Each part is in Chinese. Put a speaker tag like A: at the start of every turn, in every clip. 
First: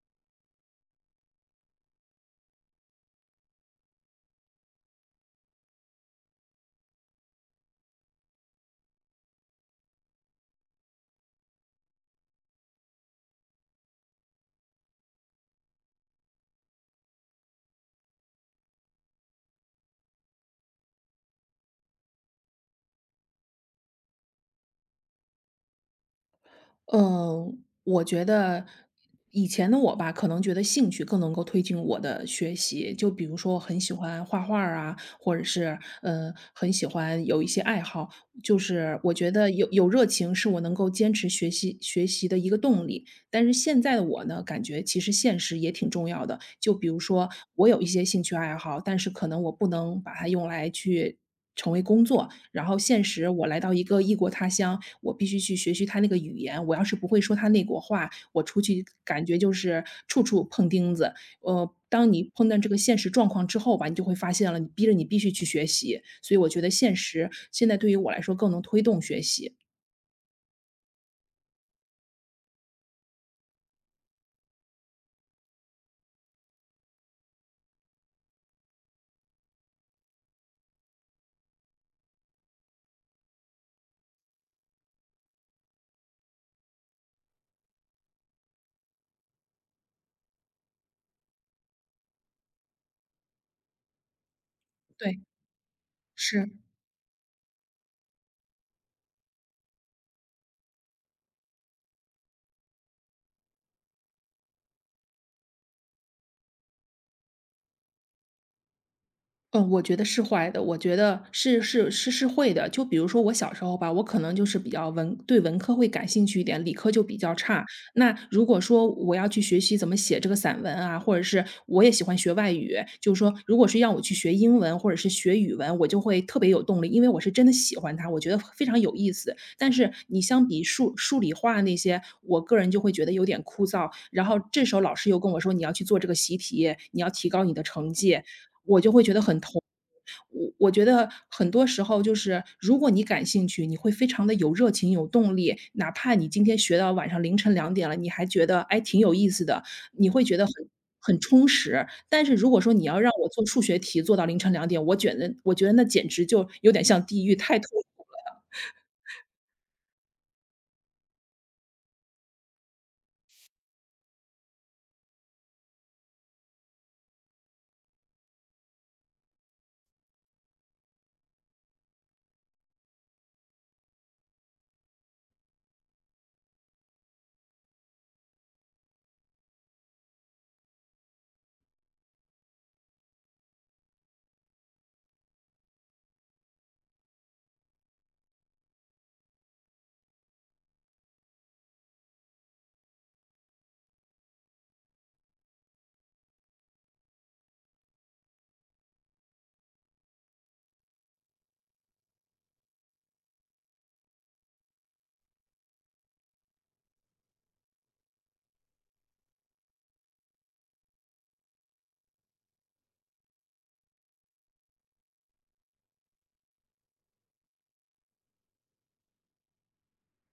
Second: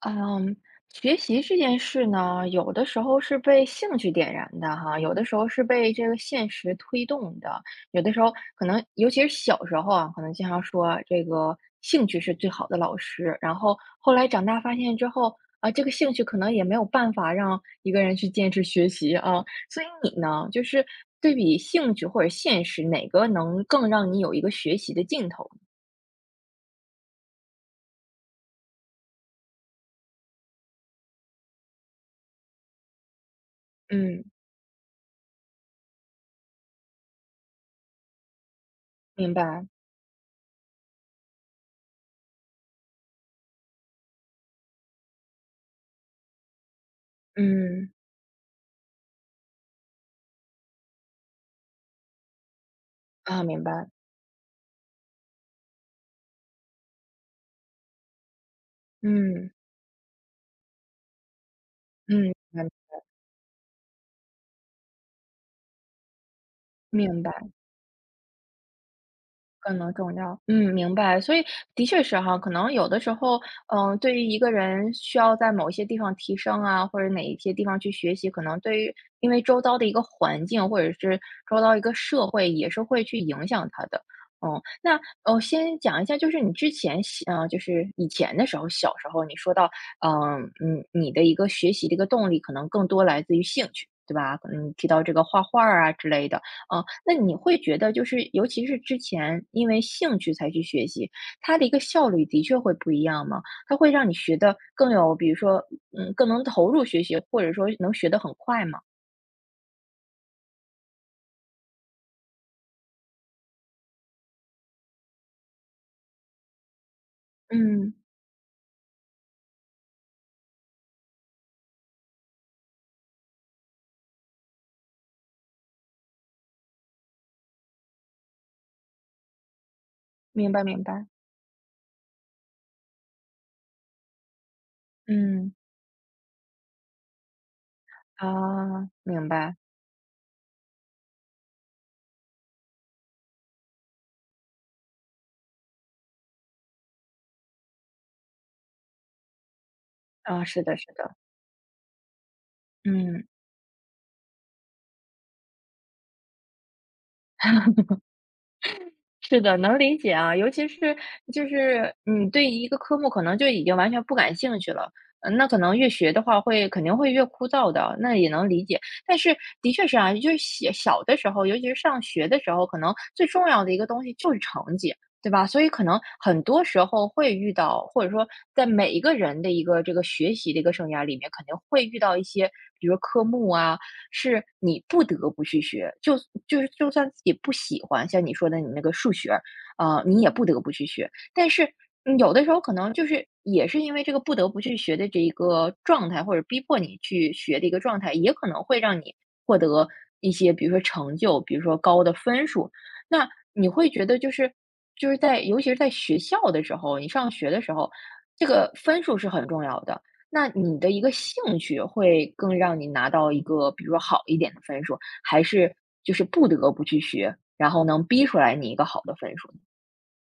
A: 嗯，学习这件事呢，有的时候是被兴趣点燃的哈，有的时候是被这个现实推动的，有的时候可能，尤其是小时候啊，可能经常说这个兴趣是最好的老师，然后后来长大发现之后啊，这个兴趣可能也没有办法让一个人去坚持学习啊，所以你呢，就是对比兴趣或者现实，哪个能更让你有一个学习的劲头？
B: 嗯，我觉得以前的我吧，可能觉得兴趣更能够推进我的学习。就比如说，我很喜欢
A: 嗯，
B: 画画儿啊，或者是很喜欢有一些爱好，就是我觉
A: 明
B: 得
A: 白，
B: 有热情是我能够坚持学习的一个动力。但是现在的我呢，感觉其实现实也挺重要的。就比如说，我有一
A: 嗯，
B: 些兴趣爱好，但是可能我不能把它用来去成为工作。然后现实，
A: 啊，
B: 我来
A: 明
B: 到一
A: 白，
B: 个异国他乡，我必须去学习他那个语言。我要是不会说他那国话，我出去感觉
A: 嗯。
B: 就是处处碰钉子。当你
A: 嗯，
B: 碰到这
A: 嗯
B: 个现实状况之后吧，你就会发现了，你逼着你必须去学习。所以我觉得现
A: 明明
B: 实
A: 白，
B: 现在对于我来说更能推动学习。
A: 更能重要。嗯，明白。所以的确是哈，可能有的时候，对于一个人需要在某一些地方提升啊，或者哪一些地方去学习，可能对于因为周遭的一个环境或者是周遭一个社会，也是会去影响他的。嗯，那先讲一下，就是你之前喜，呃，就是以前的时候，小时候你说到，你的一个学习的一个动力，可能更多来自于兴趣，对吧？可能你提到这
B: 对，
A: 个画画儿啊之类的，
B: 是。
A: 哦，那你会觉得就是尤其是之前因为兴趣才去学习，它的一个效率的确会不一样吗？它会让你学的更有比如说，更能投入学习，或者说能学的很快吗？
B: 嗯，我觉得是坏的，我觉得是会的。就比如说我小时候吧，我可能就是比较文科会感兴趣一点，理科就比较差。
A: 嗯，
B: 那如果说我要去学习怎么写这个散文啊，或者是我也喜欢学外语，就是说如果是让我去学英文或者是学语文，我就会特别有动力，因为我是真的喜欢它，我觉得非常有意思。但是你相
A: 明
B: 比
A: 白明白。
B: 数理化那些，我个人就会觉得有点枯燥。然后这时候老师又跟我说，
A: 嗯。
B: 你要去做这个习题，你要提高你的成绩，我就
A: 啊，
B: 会觉得
A: 明
B: 很
A: 白，
B: 痛。我觉得很多时候就是，如果你感兴趣，你会非常的有热情、有动力，哪怕你今天学到晚上凌晨两点了，你还觉得，哎，挺有意思的，你会觉得
A: 啊，
B: 很
A: 是的是的，
B: 很充实。但是如果说你要让
A: 嗯。
B: 我做数学题做到凌晨两点，我觉得那简直就有点像地狱，太痛苦了。
A: 是的，能理解啊，尤其是就是你对一个科目可能就已经完全不感兴趣了，那可能越学的话肯定会越枯燥的，那也能理解。但是的确是啊，就是小小的时候，尤其是上学的时候，可能最重要的一个东西就是成绩，对吧？所以可能很多时候会遇到，或者说在每一个人的一个这个学习的一个生涯里面，肯定会遇到一些，比如科目啊，是你不得不去学，就是就算自己不喜欢，像你说的你那个数学，啊，你也不得不去学。但是有的时候可能就是也是因为这个不得不去学的这一个状态，或者逼迫你去学的一个状态，也可能会让你获得一些，比如说成就，比如说高的分数。那你会觉得就是在尤其是在学校的时候，你上学的时候，这个分数是很重要的。那你的一个兴趣会更让你拿到一个，比如说好一点的分数，还是就是不得不去学，然后能逼出来你一个好的分数呢？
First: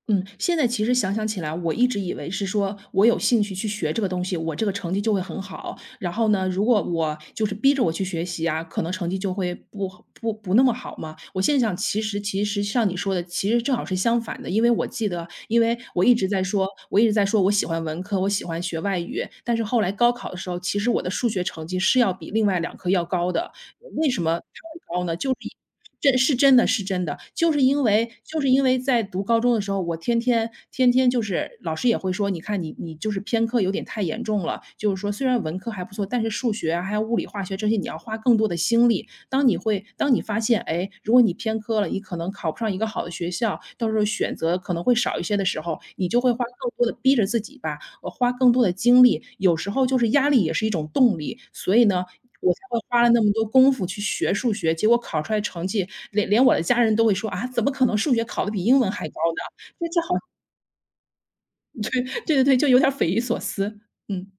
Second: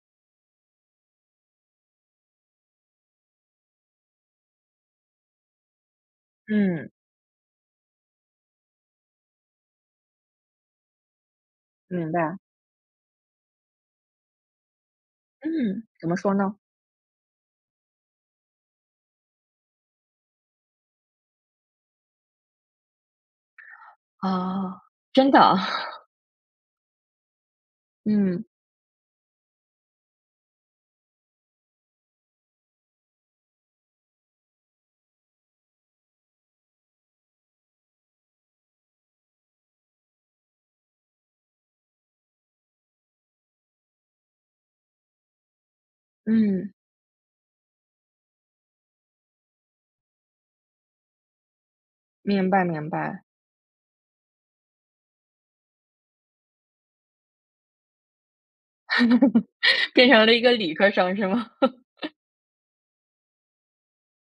B: 嗯，现在其实想想起来，我一直以为是说我有兴趣去学这个东西，我这个成绩就会很好。然后呢，如果
A: 嗯，
B: 我就是逼着我去学习啊，可能成绩就会不好不不那么好嘛。我现在想，其
A: 明
B: 实
A: 白。
B: 其实像你说的，其实正好是相反的，因为我记得，因为
A: 嗯，怎么说呢？
B: 我一直在说我喜欢文科，我喜欢学外语，但是后来高考的时候，其实我的数学成绩是要比另外两科要高的。为什么它
A: 啊，
B: 会高呢？就
A: 真
B: 是
A: 的
B: 因
A: 啊
B: 真是真的是真的，就是因为就
A: 嗯
B: 是因为在读高中的时候，我天天就是老师也会说，你看你就是偏科有点太严重了，就是说虽然文科还不错，但是数学啊，还有物理、化学这些你要花更多的心力。当你发现，哎，如果你偏科了，你可能考不上一个好的学校，到时候选择可能会少一些的时候，你就会花更
A: 嗯，
B: 多的逼着自己吧，花更多的精力，有时候就是压力也是一种动力。所以呢，
A: 明
B: 我才
A: 白
B: 会
A: 明
B: 花了那
A: 白。
B: 么多功夫去学数学，结果考出来成绩，连我的家人都会说："啊，怎么可能数学考的比英文还高呢？"这 这
A: 变
B: 好
A: 成了一个理科生是吗？
B: 对对对，就有点匪夷所思，嗯。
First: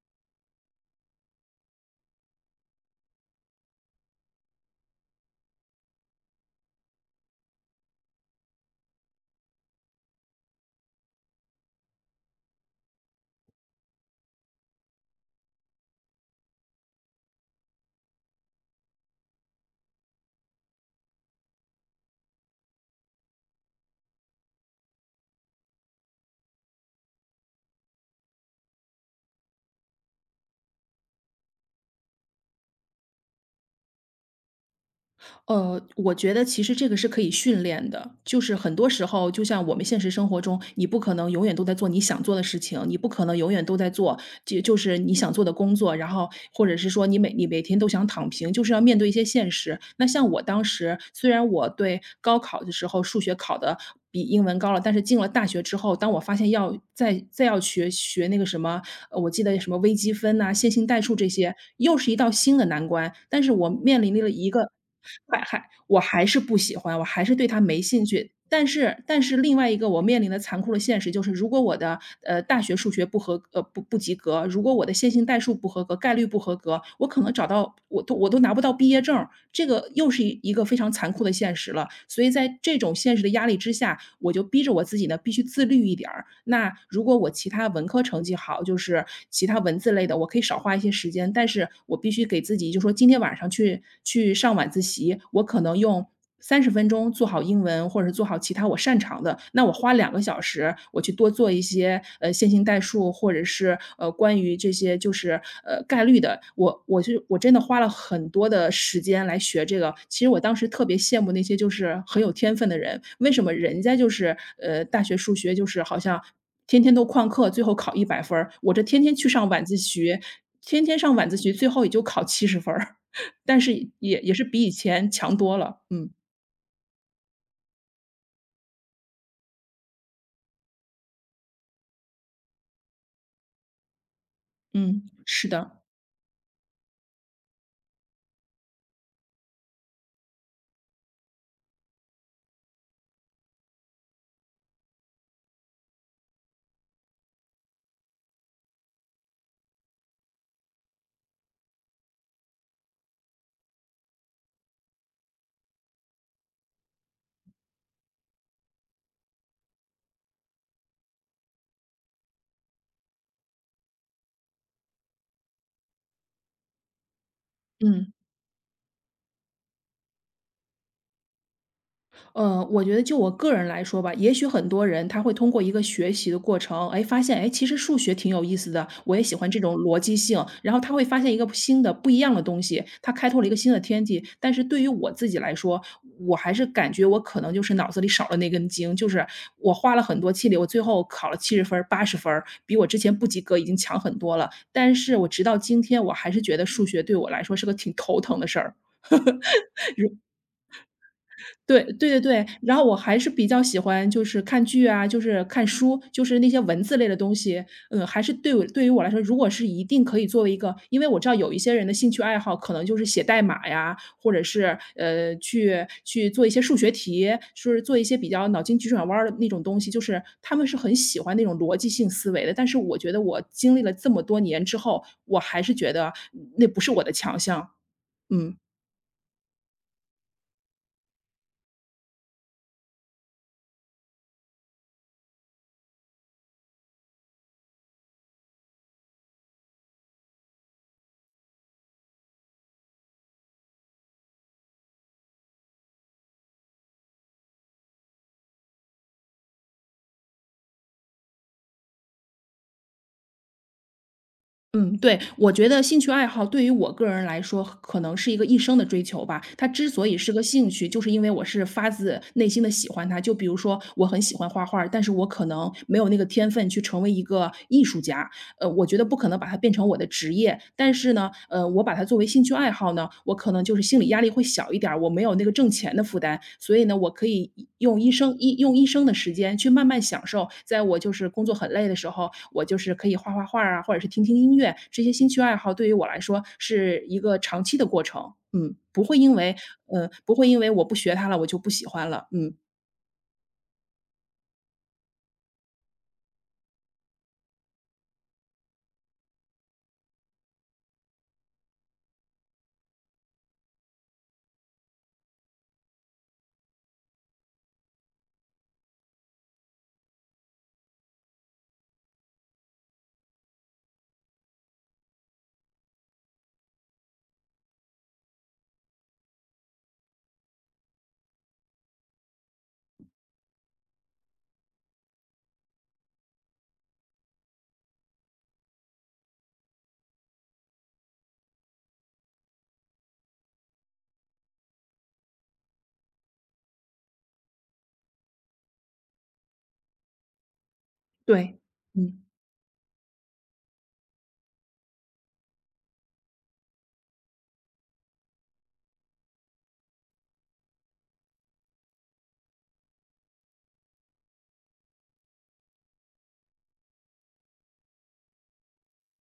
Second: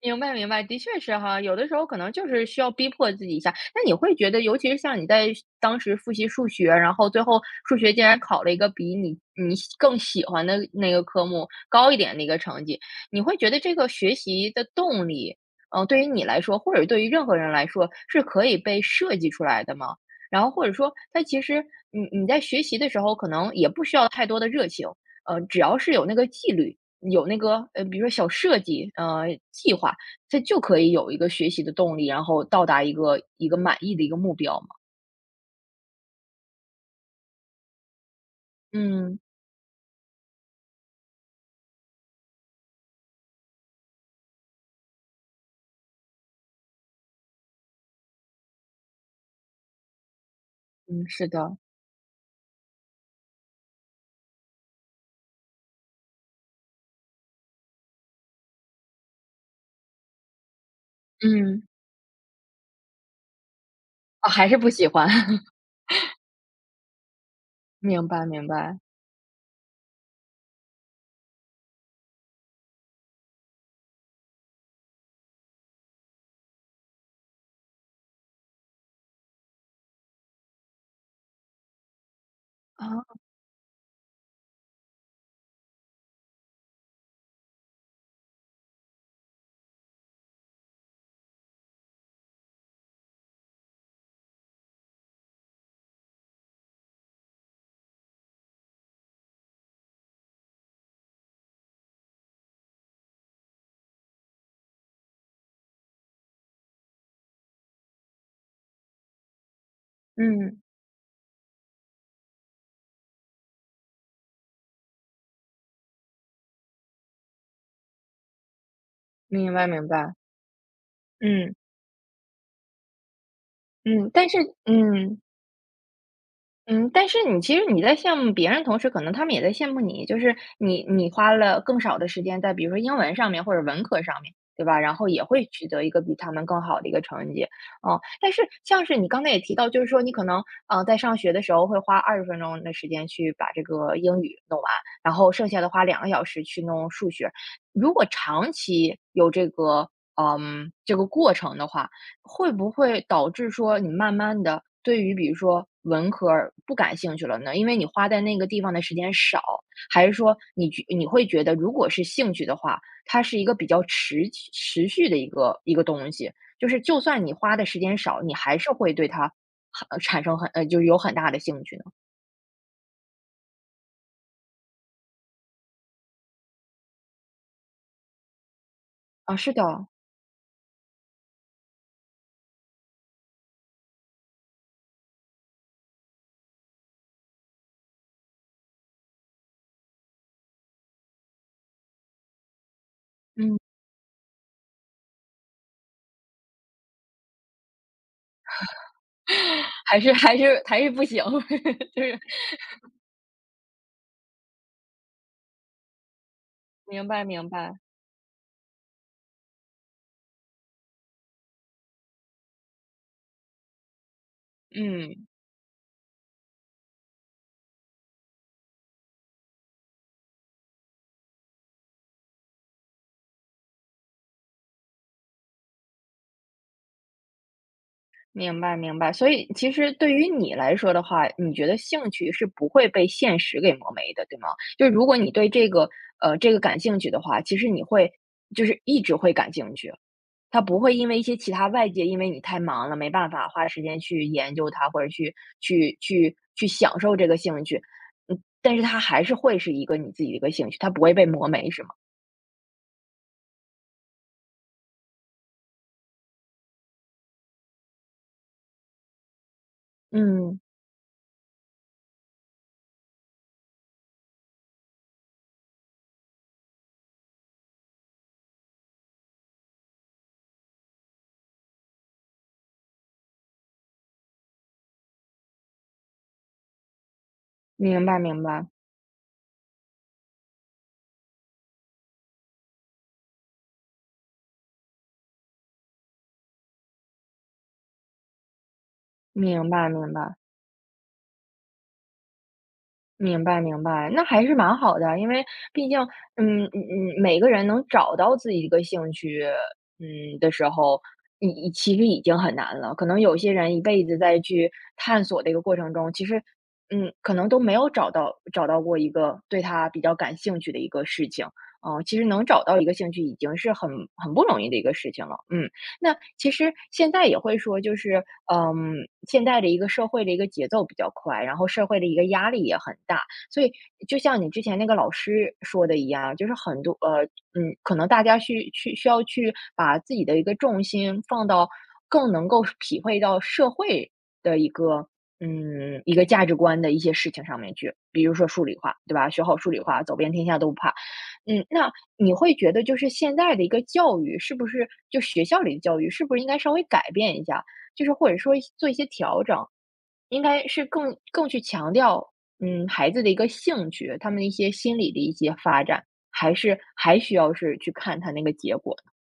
A: 明白明白，的确是哈，有的时候可能就是需要逼迫自己一下。那你会觉得，尤其是像你在当时复习数学，然后最后数学竟然考了一个比你更喜欢的那个科目高一点的一个成绩，你会觉得这个学习的动力，对于你来说，或者对于任何人来说，是可以被设计出来的吗？然后或者说，它其实你在学习的时候，可能也不需要太多的热情，只要是有那个纪律。有那个比如说小设计，计划，它就可以有一个学习的动力，然后到达一个一个满意的一个目标嘛。
B: 我觉得其实这个是可以训练的，就是很多时
A: 嗯，
B: 候，就像我们现实生活中，你不可能永远都在做你想做的事情，你不可能永远都在做就是你想做的工作，然后或者是说你每天都想躺平，就是要面对一些现实。那像我当时，
A: 嗯，是
B: 虽然
A: 的，
B: 我对高考的时候数学考的比英文高了，但是进了大学之后，当我发现要再要学那个什么，我记得什么微积分呐、线性代数这些，
A: 嗯，
B: 又是一道新的难关。但是我面临了
A: 啊，
B: 一
A: 还是
B: 个。
A: 不喜欢，
B: 我还是不喜欢，我还是对它没兴
A: 明白
B: 趣。
A: 明
B: 但
A: 白，
B: 是但是另外一个我面临的残酷的现实就是，如果我的，大学数学不合呃，不不及格，如果我的线性代数不合格，概率不合格，我可能我都拿不到毕业证儿。这个又是一个非常残酷的现实了。所以在这种
A: 啊，
B: 现实的压力之下，我就逼着我自己呢，必须自律一点儿。那如果我其他文科成绩好，就是其他文字类的，我可以少花一些时间，但是我必须给自己就说今天晚上去上晚自习，我可能用30分钟做好英文，或者是做好其他我擅长的，那我花2个小时，我去多做一些，线性代数，或者是，关于这些就是，概率的，我真的花了很多的时间来学这个。其实我当
A: 嗯，
B: 时特别羡慕那些就是很有天分的人，为什么人家就是，大学数学就是好像天天都旷课，最后考100分儿，我这天天去上
A: 明
B: 晚
A: 白
B: 自
A: 明白，
B: 习，
A: 嗯，
B: 最后也就考70分儿。但是
A: 嗯，
B: 也
A: 但
B: 也
A: 是
B: 是比以前
A: 嗯。
B: 强多了，嗯，
A: 嗯，但是其实你在羡慕别人同时，可能他们也在羡慕你，就是你花了更少的时间在比如说英文上面或者文科上面，对吧？然
B: 嗯，
A: 后也会
B: 是
A: 取
B: 的，
A: 得一个比他们更好的一个成绩，嗯。但是像是你刚才也提到，就是说你可能，在上学的时候会花20分钟的时间去把这个英语弄完，然后剩下的花2个小时去弄数学。如果长期有这个过程的话，会不会导致说你慢慢的对于比如说文科儿不感兴趣了呢？因为你花在那个地方的时间少，还是说你会觉得如果是兴趣的话，它是一个比较持续的一个东西，就是就算你花的时间
B: 嗯。
A: 少，你还是会对它很产生很呃，就是有很大的兴趣呢？
B: 我觉得就我个人来说吧，也许很多人他会通过一个学习的过程，哎，发现哎，其实数学挺有意思的，我也喜
A: 啊，
B: 欢
A: 是
B: 这
A: 的，
B: 种逻辑性，然后他会发现一个新的不一样的东西，他开拓了一个新的天地。但是对于我自己来说，我还是感觉我可能就是脑子里少了那根筋，就是我花了很多气力，我最后考了70分80分儿比我之前不及格
A: 嗯，
B: 已经强很多了。但是我直到今天，我还是觉得数学对我来说是个挺头疼的事儿。
A: 还是不行，
B: 对，
A: 就
B: 对
A: 是
B: 对对，然后我还是比较喜欢就是看剧啊，就是看书，就是那些文字类
A: 明
B: 的
A: 白
B: 东
A: 明
B: 西，
A: 白，
B: 嗯，还是对于我来说，如果是一定可以作为一个因为我知道有一些人的兴趣爱好可能就是写代码呀，或者是，
A: 嗯。
B: 去做一些数学题，就是做一些比较脑筋急转弯儿的那种东西，就是他们是很喜欢那种逻辑性思维的。但是我觉得我经历了这么多年之后，我还是觉得那不是我的强项，嗯。
A: 明白明白，所以其实对于你来说的话，你觉得兴趣是不会被现实给磨没的，对吗？就是如果你对这个感兴趣的话，其实你会就是一直会感兴趣，它不会因为一些其他外界，因为你太忙了没办法花时间去研究它，或者去享受这个兴趣，嗯，但是它还是会是一个你自己的一个兴趣，它不会被磨没，是吗？
B: 嗯，对，我觉得兴趣爱好对于我个人来说，可能是一个一生的追求吧。它之所以是个
A: 嗯，
B: 兴趣，就是因为我是发自内心的喜欢它。就比如说，我很喜欢画画儿但是我可能没有那个天分去成为一个艺术家。我觉得不可能把它变成我的职业，但是呢，我把它作为兴趣爱好呢，我可能就是心理压力会小一点儿，我没有那个挣钱的负担，所以呢，我可以
A: 明白明
B: 一
A: 白
B: 用一生的时间去慢慢享受，在我就是工作很累的时候，我就是可以画画儿啊，或者是听听音乐，这些兴趣爱好对于我来说是一个长期的过程。嗯，不会因为
A: 明白
B: 呃，
A: 明
B: 不
A: 白。
B: 会因为我不学它了，我就不喜欢了。嗯，
A: 明白明白，那还是蛮好的啊，因为毕竟，嗯嗯嗯，每个人能找到自己一个兴趣，的时候，你其实已经很难了。可能有些人一辈子在去探索的一个过程中，其实，可能都没有找到过一个对他比较感兴趣的一个事情。嗯，其实能找到一个兴趣已经是很不容易的一个事情了。嗯，那其实现在也会说，就是现在的一个社会的一个节奏比较快，然后社会的一个压力也很大，所以就像你之前那个老师说的一样，就是很多可能大家需要去把自己的一个重心放到更能够体会到社会的一个价值观的一些事情上面去，比如说数理化，对吧？学好数理化，走遍天下都不怕。
B: 对，
A: 嗯，那
B: 嗯。
A: 你会觉得就是现在的一个教育，是不是就学校里的教育，是不是应该稍微改变一下？就是或者说做一些调整，应该是更去强调，孩子的一个兴趣，他们的一些心理的一些发展，还是还需要是去看他那个结果呢？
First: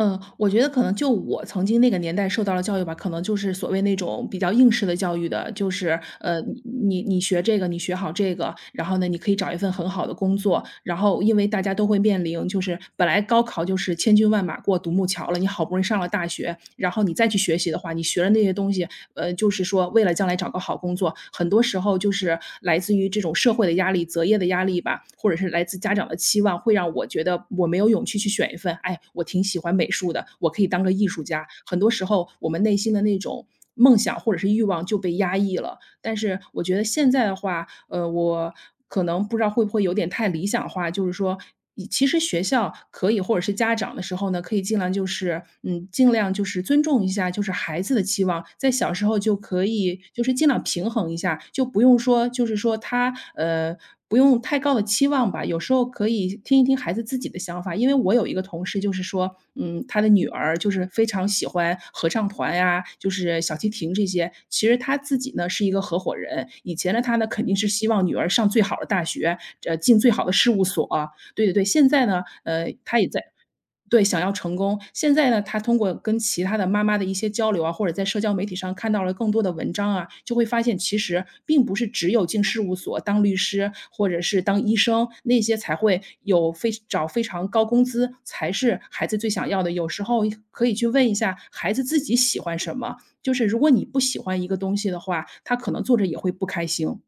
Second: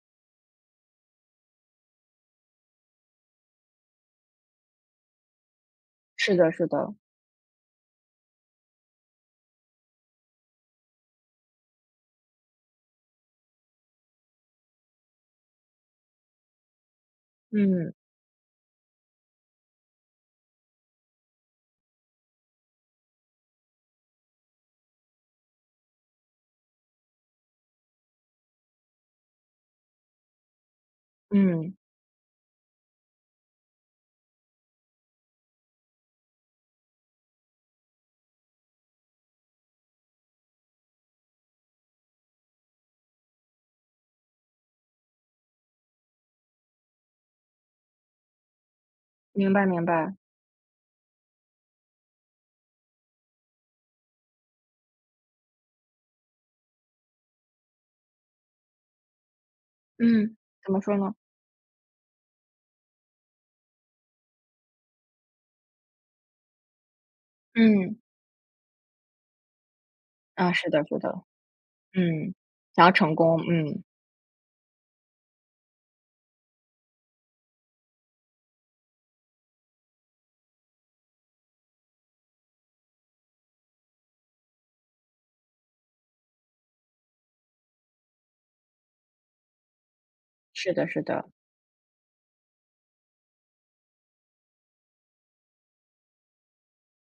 B: 嗯，我觉得可能就我曾经那个年代受到了教育吧，可能就是所谓那种比较应试的教育的，就是
A: 是
B: 呃，
A: 的，
B: 你
A: 是的，
B: 你学这个，你学好这个，然后呢，你可以找一份很好的工作。然后，因为大家都会面临，就是本来高考就是千军万马过独木桥了，你好不容易上了大学，然后你再去学习的话，
A: 嗯
B: 你学了那些东西，就是说为了将来找个好工作，很多时候就是来自于这种社会的压力、择业的压力吧，或者是来自家长的期望，会让我觉得我没有勇气去选一份，哎，我挺喜欢美术的，我可以当个艺术家。
A: 嗯，
B: 很多时候，我们内心的那种梦想或者是欲望就被压抑了。但是我觉得现在的话，我可能不知道会不会有点太理想化，就是说以其实学校可以或者是家长的时候呢，可以尽量就是，嗯，尽量就是尊重一下就是孩子的期望，在小时候就
A: 明
B: 可
A: 白明
B: 以
A: 白，
B: 就是尽量平衡一下，就不用说就是说他，不用太高的期望吧，有时候可以听一听孩子自己的想法。因为我有一个同事就是说，嗯，他的女
A: 嗯，
B: 儿就
A: 怎么
B: 是
A: 说
B: 非
A: 呢？
B: 常喜欢合唱团呀，就是小提琴这些。其实她自己呢是一个合伙人，以前的她呢肯定是希
A: 嗯，
B: 望女儿上最好的大学，进最好的事
A: 啊，
B: 务
A: 是
B: 所
A: 的，是
B: 啊。
A: 的，
B: 对对对，现在呢，
A: 嗯，想要
B: 她也
A: 成
B: 在
A: 功，嗯，
B: 对，想要成功。现在呢，他通过跟其他的妈妈的一些交流啊，或者在社交媒体上看到了更多的文章啊，就会发现其实并不是只有进事务所当律师或者是当医生，那些才会有非找非常高工资才是孩子最想要的。有时候可
A: 是
B: 以去
A: 的，是
B: 问一
A: 的。
B: 下孩子自己喜欢什么，就是如果你不喜欢一个东西的话，他可能做着也会不开心。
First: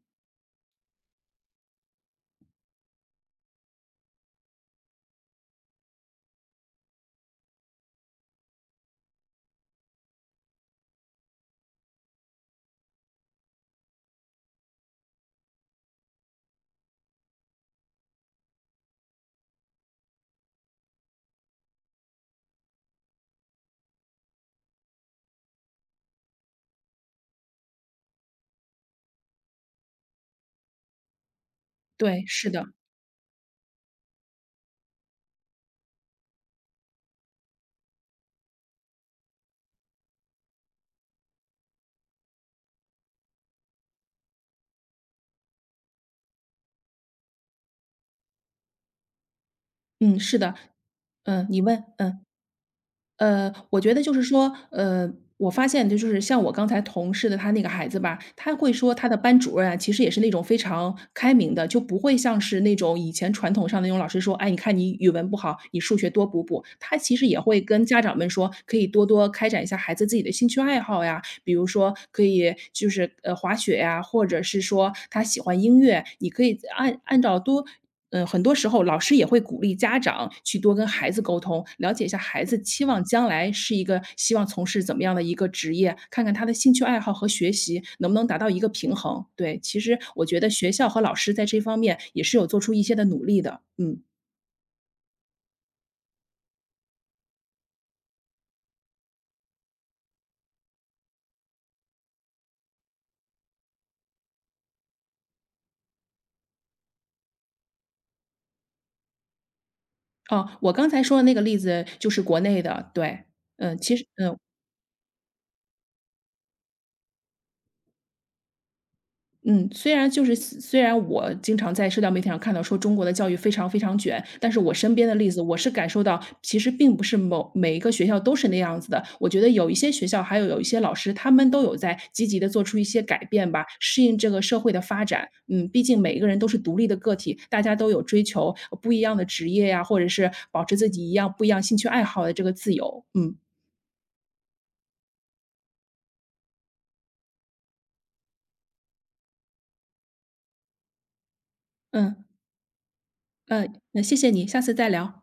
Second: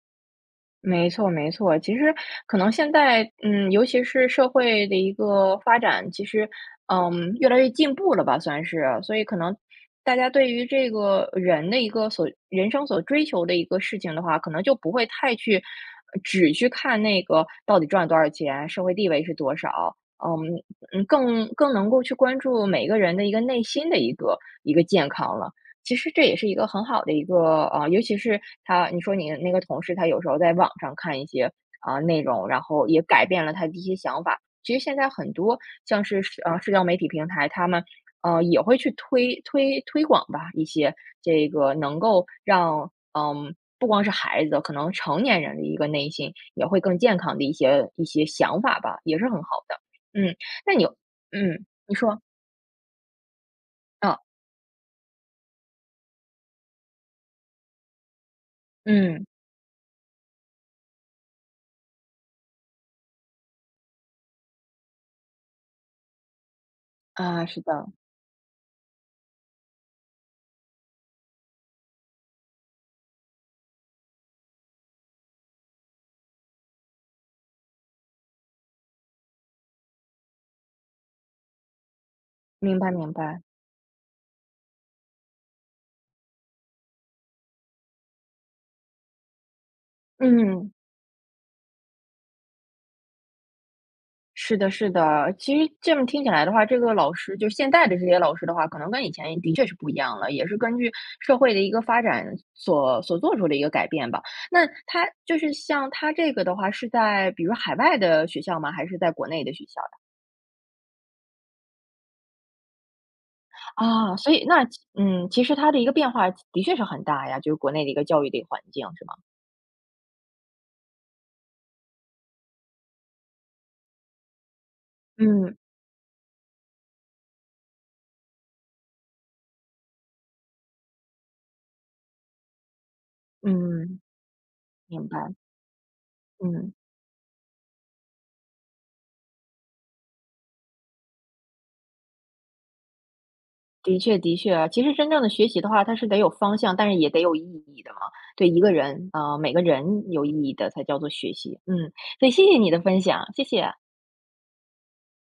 A: 没错，没错。其实可能现在，尤其是社会的一个发展，其实，越来越进步了吧，算是。所以可能大家对于这个人的一个人生所追求的一个事情的话，可能就不会太去只去看那个到底赚了多少钱，社会地位是多少，嗯更能够去关注每个人的一个内心的一个健康了。其实这也是一个很好的一个尤其是你说你那个同事，他有时候在网上看一些内
B: 对，
A: 容，
B: 是
A: 然
B: 的，
A: 后也改变了他的一些想法。其实现在很多像是社交媒体平台，他们，也会去推广吧，一些这个能够让不光是孩子，可能成年人的一个内心也会更健康的一些想法吧，也是很好的。
B: 嗯，
A: 嗯，
B: 是的，
A: 那你
B: 嗯，你
A: 嗯，
B: 问，
A: 你说，
B: 嗯。我觉得就
A: 啊，
B: 是说，我发现就是像我刚才同事的他那个孩子吧，他会说他的
A: 嗯，
B: 班主任啊，其实也是那种非常开明的，就不会像是那种以前传统上的那种老师说，哎，你看你语文不好，你数学多补补。他其实也
A: 啊，
B: 会
A: 是
B: 跟
A: 的，
B: 家长们说，可以多多开展一下孩子自己的兴趣爱好呀，比如说可以就是滑雪呀，或者是说他喜欢音乐，你可以按按照多。嗯，很多时候老师也会鼓励家长去多跟孩子沟通，了解一下孩子
A: 明
B: 期
A: 白
B: 望
A: 明
B: 将
A: 白。
B: 来是一个希望从事怎么样的一个职业，看看他的兴趣爱好和学习能不能达到一个平衡。对，其实我觉得
A: 嗯，
B: 学校和老师在这方面也是有做出一些的努力的。嗯，
A: 是的，是的。其实这么听起来的话，这个老师就现在的这些老师的话，可能跟以前的确是不一样了，也是根据社会的一个发展所做出的一个改变吧。那他就是像他这个的话，是在比如海外的学校吗？还是在国内的学校呀
B: 哦，我刚才说的那个例子就是国内的，对。嗯，其实
A: 啊，所
B: 嗯，
A: 以那其嗯，其实它的一个变化的确是很大呀，就是国内的一个教育的一个环境，是吗？
B: 嗯，虽然我经常在社交媒体上看到说中国的教育非常非常卷，但是我身边的例子，我
A: 嗯
B: 是感受到其实并不是某每一个学校都是那样子的。我觉得有一些学校，还有一些老师，他们都有在积极的做出一些改变吧，
A: 嗯，
B: 适应这个社会的发
A: 明
B: 展。
A: 白，
B: 嗯，毕竟每一个人都是
A: 嗯。
B: 独立的个体，大家都有追求不一样的职业呀，或者是保持自己一样不一样兴趣爱好的这个自由。嗯，
A: 的确，的确啊，其实真正的学习的话，它是得有方向，但是也得有意义的嘛。对一个人，每个人有意义的才叫做学习。嗯，
B: 嗯，
A: 所以谢谢你的分享，谢谢
B: 嗯，
A: 啊。嗯。
B: 那谢谢你，下次再聊。